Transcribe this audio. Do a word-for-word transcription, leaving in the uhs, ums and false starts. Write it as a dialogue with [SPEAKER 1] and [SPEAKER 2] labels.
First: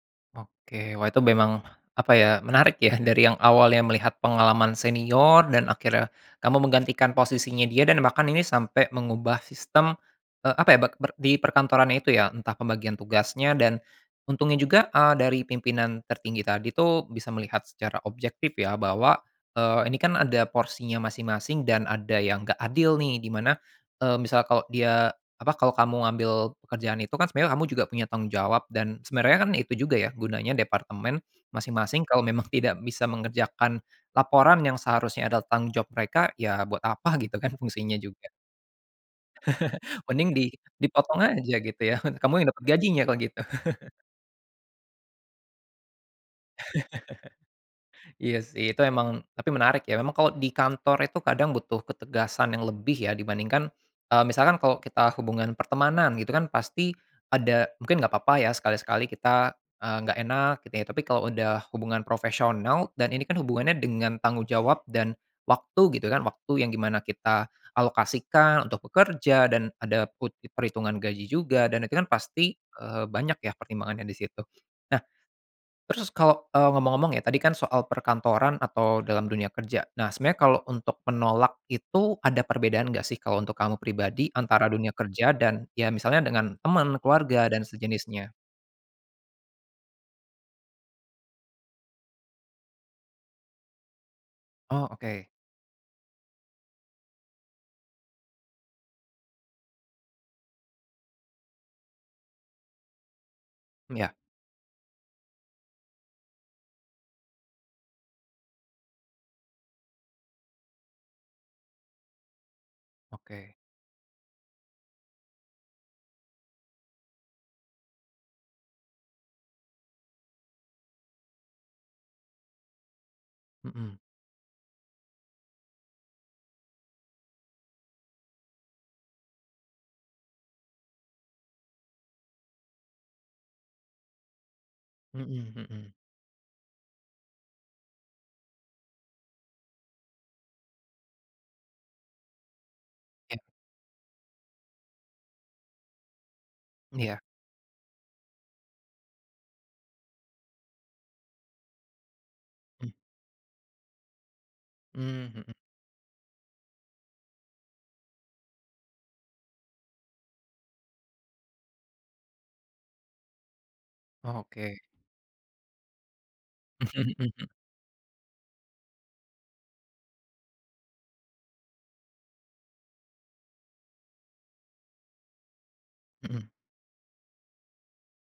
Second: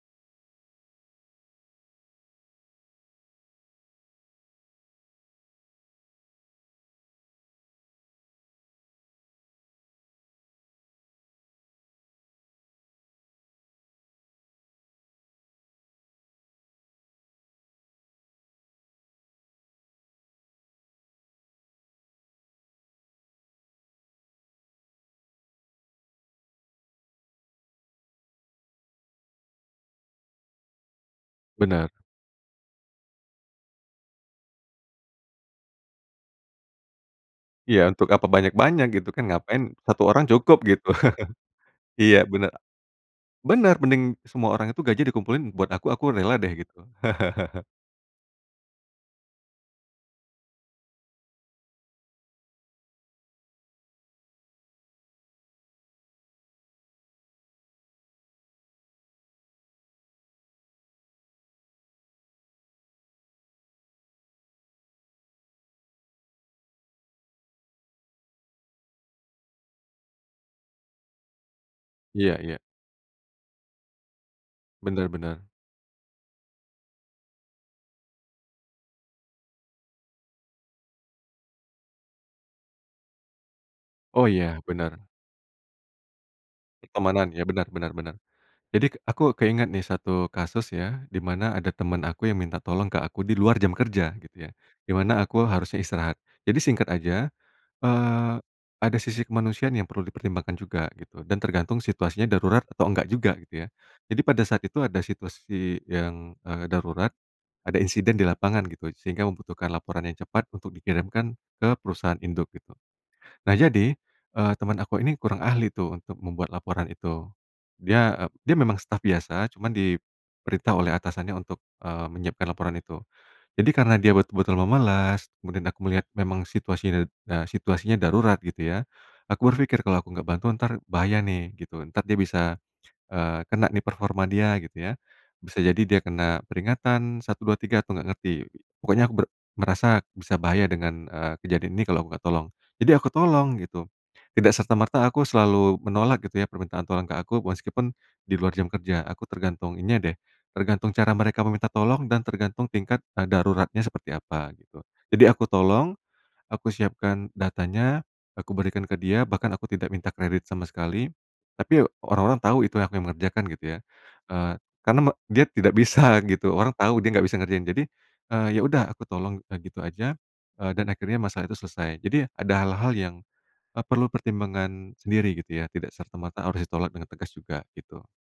[SPEAKER 1] Oke wah itu memang, apa ya menarik ya dari yang awalnya melihat pengalaman senior dan akhirnya kamu menggantikan posisinya dia dan bahkan ini sampai mengubah sistem, eee, apa ya be ber di perkantoran itu ya entah pembagian tugasnya dan, untungnya juga, eee, dari pimpinan tertinggi tadi tuh bisa melihat secara objektif ya bahwa, eee, ini kan ada porsinya masing-masing dan ada yang nggak adil nih di mana, eee, misal kalau dia apa, kalau kamu ambil pekerjaan itu kan sebenarnya kamu juga punya tanggung jawab dan sebenarnya kan itu juga ya gunanya departemen,
[SPEAKER 2] Bener.
[SPEAKER 1] masing-masing kalau memang tidak bisa mengerjakan, laporan yang seharusnya adalah tanggung jawab mereka ya buat apa gitu kan
[SPEAKER 2] Iya
[SPEAKER 1] fungsinya
[SPEAKER 2] untuk apa
[SPEAKER 1] juga.
[SPEAKER 2] banyak-banyak gitu kan ngapain satu orang
[SPEAKER 1] Mending di
[SPEAKER 2] cukup gitu,
[SPEAKER 1] dipotong aja gitu ya,
[SPEAKER 2] iya
[SPEAKER 1] kamu yang
[SPEAKER 2] bener,
[SPEAKER 1] dapat gajinya kalau gitu.
[SPEAKER 2] bener mending semua orang itu gajinya dikumpulin buat aku, aku rela deh gitu.
[SPEAKER 1] Iya sih itu emang tapi menarik ya memang kalau di kantor itu kadang butuh ketegasan yang lebih ya dibandingkan, eee, misalkan kalau kita hubungan pertemanan gitu kan pasti, ada mungkin nggak papa ya sekali-sekali kita, eee, nggak enak gitu ya tapi kalau udah hubungan profesional dan ini kan hubungannya dengan tanggung jawab dan, waktu gitu kan, waktu yang di mana kita alokasikan untuk bekerja dan ada put perhitungan gaji juga dan itu kan
[SPEAKER 2] Iya
[SPEAKER 1] pasti,
[SPEAKER 2] iya.
[SPEAKER 1] eee, banyak ya pertimbangannya disitu. Nah,
[SPEAKER 2] Bener bener.
[SPEAKER 1] terus kalau eee, ngomong-ngomong ya tadi kan soal perkantoran atau dalam dunia kerja, nah sebenarnya kalau untuk menolak itu ada perbedaan enggak sih kalau untuk kamu
[SPEAKER 2] Oh
[SPEAKER 1] pribadi
[SPEAKER 2] ya,
[SPEAKER 1] antara dunia
[SPEAKER 2] bener.
[SPEAKER 1] kerja dan ya misalnya dengan temen,
[SPEAKER 2] Pertemanan
[SPEAKER 1] keluarga
[SPEAKER 2] iya
[SPEAKER 1] dan
[SPEAKER 2] bener bener bener,
[SPEAKER 1] sejenisnya?
[SPEAKER 2] jadi aku keingat nih satu kasus ya dimana ada temen aku yang minta tolong ke aku di luar jam kerja gitu ya,
[SPEAKER 1] Oh
[SPEAKER 2] dimana
[SPEAKER 1] oke.
[SPEAKER 2] aku harusnya istirahat. Jadi singkat aja, eee, ada sisi kemanusiaan yang perlu dipertimbangkan juga gitu dan tergantung situasinya darurat atau enggak juga gitu ya,
[SPEAKER 1] Iya.
[SPEAKER 2] jadi pada saat itu ada situasi yang, eee, darurat, ada insiden di lapangan gitu sehingga membutuhkan laporan yang cepat untuk dikirimkan ke perusahaan induk gitu. Nah
[SPEAKER 1] Oke.
[SPEAKER 2] jadi, eee, teman aku ini kurang ahli tuh untuk membuat laporan itu, dia, eee, dia memang staf biasa cuman diperintah oleh atasannya untuk, eee, menyiapkan laporan itu, jadi karena
[SPEAKER 1] Mhm.
[SPEAKER 2] dia betul-betul memelas kemudian aku melihat memang situasinya, eee, situasinya darurat gitu ya, aku berpikir kalau aku nggak bantu entar bahaya nih gitu entar dia bisa, eee, kena nih performa dia gitu ya,
[SPEAKER 1] Mhm
[SPEAKER 2] bisa jadi
[SPEAKER 1] mhm.
[SPEAKER 2] dia kena peringatan satu dua tiga aku nggak ngerti pokoknya aku ber merasa bisa bahaya dengan, eee, kejadian ini kalau aku nggak tolong, jadi aku
[SPEAKER 1] Ya.
[SPEAKER 2] tolong gitu, tidak serta merta aku selalu menolak gitu ya permintaan tolong ke
[SPEAKER 1] Iya.
[SPEAKER 2] aku meskipun, di luar jam kerja aku tergantung ininya deh, tergantung cara mereka meminta tolong dan tergantung
[SPEAKER 1] Mmm.
[SPEAKER 2] tingkat, eee, daruratnya seperti apa gitu. Jadi
[SPEAKER 1] Mmm,
[SPEAKER 2] aku
[SPEAKER 1] mhm.
[SPEAKER 2] tolong, aku siapkan datanya, aku berikan ke dia bahkan aku tidak minta kredit sama sekali, tapi orang-orang tahu itu yang aku yang mengerjakan gitu ya,
[SPEAKER 1] Oh
[SPEAKER 2] eee,
[SPEAKER 1] oke.
[SPEAKER 2] karena me dia tidak bisa gitu orang tahu dia nggak bisa ngerjain jadi, eee, ya udah aku tolong udah gitu aja, eee, dan akhirnya masalah itu selesai, jadi ada hal-hal yang, eee, perlu pertimbangan sendiri gitu ya tidak serta merta
[SPEAKER 1] Mhm.
[SPEAKER 2] harus ditolak dengan tegas juga gitu.